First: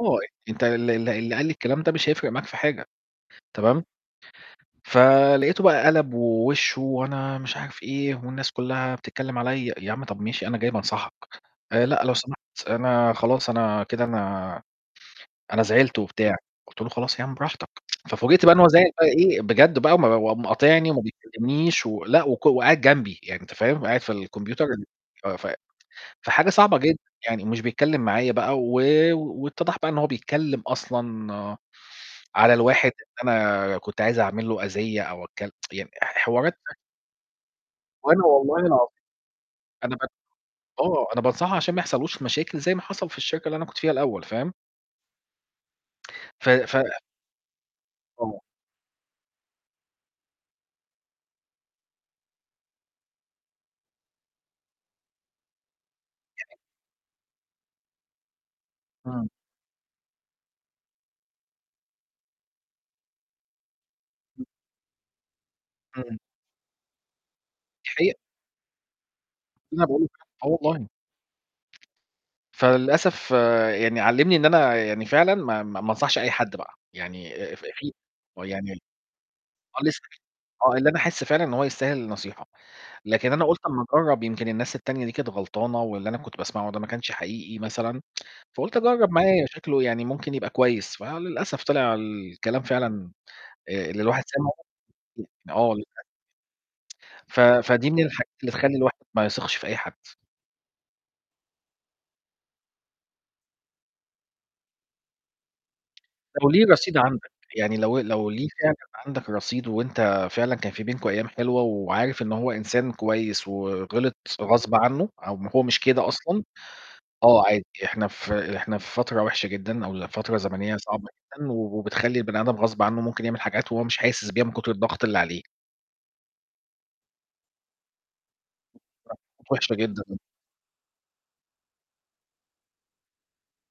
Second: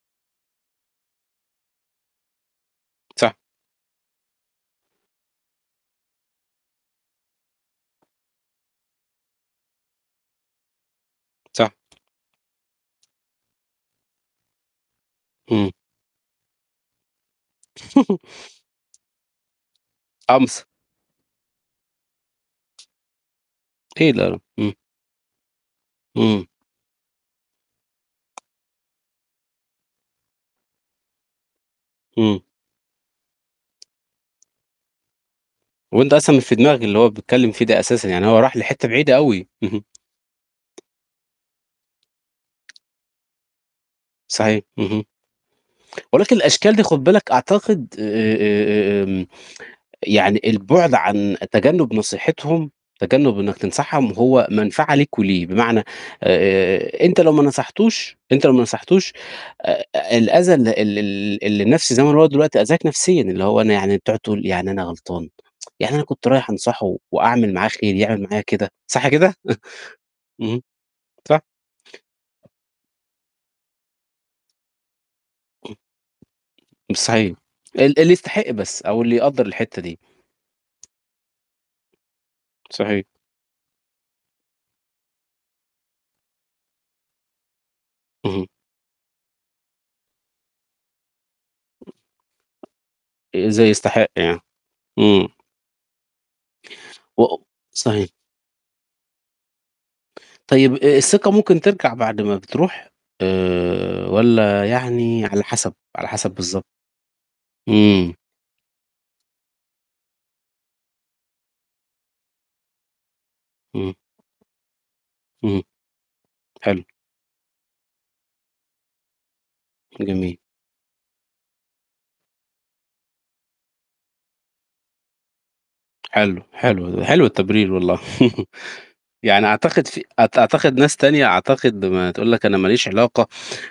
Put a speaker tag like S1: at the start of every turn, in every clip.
S1: آه، أنت ال ال اللي قال لي الكلام ده مش هيفرق معاك في حاجة،
S2: صح.
S1: تمام. فلقيته بقى قلَب ووشّه، "وأنا" مش عارف إيه، "والناس كلّها بتتكلم عليَّ." يا عمّي طب ماشي أنا جاي بانصحك.
S2: صح.
S1: آآ، "لأ، لو سمحت أنا خلاص أنا كده أنا أنا
S2: امم.
S1: زعلت" وبتاع، قُلت له: "خلاص يا عم براحتك." ففوجئت بقى إنه هو زعِل بقى إيه بجد بقى، وم وقام
S2: قَمص.
S1: مقاطعني وما بيكلّمنيش و لأ، وك وقاعد جنبي، يعني أنت فاهم، قاعد في
S2: أكيد لا، لأ،
S1: الكمبيوتر
S2: امم
S1: ال ف ف
S2: إمم.
S1: فحاجة صعبة جدًا يعني ومش بيتكلم معايا بقى، و واتّضَح بقى إن هو بيتكلم أصلًا
S2: إمم.
S1: على الواحد إن أنا كنت عايز أعمل له أذيّة أو أك يعني
S2: وأنت
S1: ح
S2: أصلًا مش في
S1: حوارات [unintelligible]
S2: دماغك اللي هو بيتكلّم فيه ده أساسًا،
S1: وأنا
S2: يعني هو راح
S1: والله
S2: لحتة
S1: العظيم
S2: بعيدة أوي.
S1: أنا بك آه، أنا بانصحه عشان ما يحصلّهوش مشاكل زي ما حصل في الشركة اللي أنا كنت فيها الأول فاهم؟
S2: صحيح، اهم. ولكن
S1: ف ف
S2: الأشكال دي خُد بالك أعتقد
S1: آه.
S2: آآ، آمم، يعني البُعد عن تجنّب نصيحتهم، تجنّب إنك تنصحهم هو منفعة لك وليه. بمعنى،
S1: تمام.
S2: آآ، أنت لو ما نصحتوش أنت لو ما نصحتوش
S1: إمم.
S2: آآ، الأذى ال ال ال اللي النَفسي، زمان هو دلوقتي آذاك نفسيًا اللي هو أنا يعني بتقعد تقول "يعني أنا غلطان؟ يعني أنا
S1: إمم.
S2: كنت رايح أنصحه وأعمل معاه
S1: دي
S2: خير
S1: حقيقة.
S2: يعمل معايا كده؟!" صح كده؟
S1: أنا باقول آه،
S2: اهم،
S1: والله.
S2: صح.
S1: فللأسف يعني علّمني إن أنا يعني فعلًا ما ما ما أنصحش أي حد بقى،
S2: صحيح،
S1: يعني آآ، في
S2: ال اللي
S1: آه،
S2: يستحق
S1: يعني
S2: بس، أو اللي يقدّر الحتة
S1: آه،
S2: دي.
S1: لسه [unintelligible] آه، اللي أنا أحسّ فعلًا إن هو يستاهل النصيحة،
S2: صحيح.
S1: لكن أنا قُلت أمّا أجرّب يمكن الناس التانية دي كانت غلطانة، واللي أنا كنت باسمعه ده ما كانش حقيقي مثلًا
S2: اهم.
S1: فقُلت أجرّب معاه شكله يعني ممكن يبقى كويس، فللأسف طلع الكلام فعلًا
S2: آآ، إزاي
S1: آآ، اللي
S2: يستحق
S1: الواحد
S2: يعني؟
S1: سِمعه
S2: إمم
S1: [unintelligible] آه، للأ
S2: و
S1: ف فدِي من
S2: صحيح.
S1: الحاجات اللي تخلّي الواحد ما يثقش في أي حد.
S2: طيب آآ، الثقة ممكن ترجع بعد ما بتروح، آآ، والّا يعني على حسب، على حسب
S1: لو
S2: بالضبط؟
S1: ليه رصيد عندك، يعني لو
S2: إمم.
S1: لو ليه فعلًا عندك رصيد وأنت فعلًا كان في بينكم أيام حلوة وعارف إن هو إنسان كويس
S2: امم.
S1: وغلِط غصب عنه أو ما
S2: امم،
S1: هو مش كده أصلًا،
S2: حلو.
S1: آه، عادي إحنا في إحنا في فترة وحشة جدًا، أو
S2: جميل.
S1: فترة زمنية صعبة جدًا و وبتخلّي البني آدم غصب عنه ممكن يعمل حاجات وهو مش حاسس بيها من كثر الضغط اللي عليه.
S2: حلو، حلو ده، حلو التبرير والله. يعني
S1: [unintelligible] وحشة
S2: أعتقد في
S1: جدًا.
S2: أ أعتقد ناس تانية أعتقد ما تقول لك أنا ما ليش علاقة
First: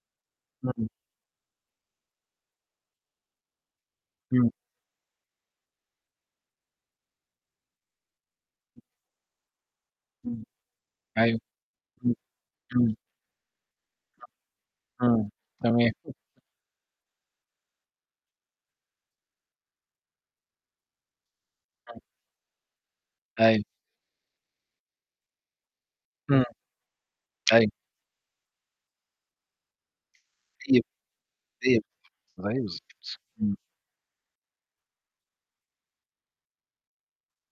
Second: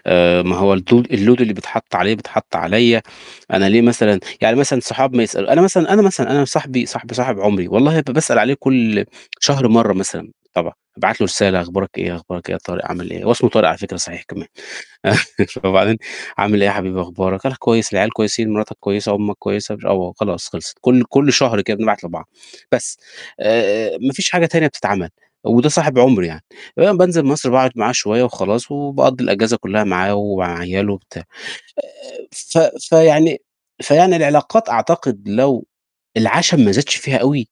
S2: آآ، ما هو
S1: إمم.
S2: التو الload اللي بيتحطّ عليه بيتحطّ عليّا، أنا ليه مثلًا
S1: إمم.
S2: يعني مثلًا صحاب ما يسأل أنا مثلًا، أنا مثلًا أنا صاحبي صاحبي صاحب عمري والله ب باسأل عليه كل شهر مرّة مثلًا
S1: إمم،
S2: طبعًا، أبعت له
S1: أيوه،
S2: رسالة "أخبارك
S1: إمم،
S2: إيه، أخبارك إيه يا طارق،
S1: إمم.
S2: عامل إيه؟" هو اسمه طارق على فكرة صحيح
S1: [unintelligible]
S2: كمان.
S1: إمم، تمام.
S2: فبعدين "عامل إيه حبيبي أخبارك؟"، "أنا كويس."، "العيال كويسين؟ مراتك كويسة؟ أمّك كويسة؟"، مش "آه"، وخلاص خلصِت، كل كل شهر كده
S1: امم.
S2: بنبعت لبعض. بس،
S1: أيوه.
S2: آآ، آآ، ما فيش حاجة تانية بتتعمل، وده صاحب عمري
S1: إمم،
S2: يعني. آآ، بانزل مصر باقعد
S1: أيوه.
S2: معاه شوية وخلاص، وباقضّي الأجازة كلّها معاه ومع
S1: [unintelligible]
S2: عياله وبتاع.
S1: أيوه
S2: آآ، ف
S1: بالضبط،
S2: فيعني
S1: امم.
S2: فيعني العلاقات أعتقد لو العشم ما زادش فيها أوي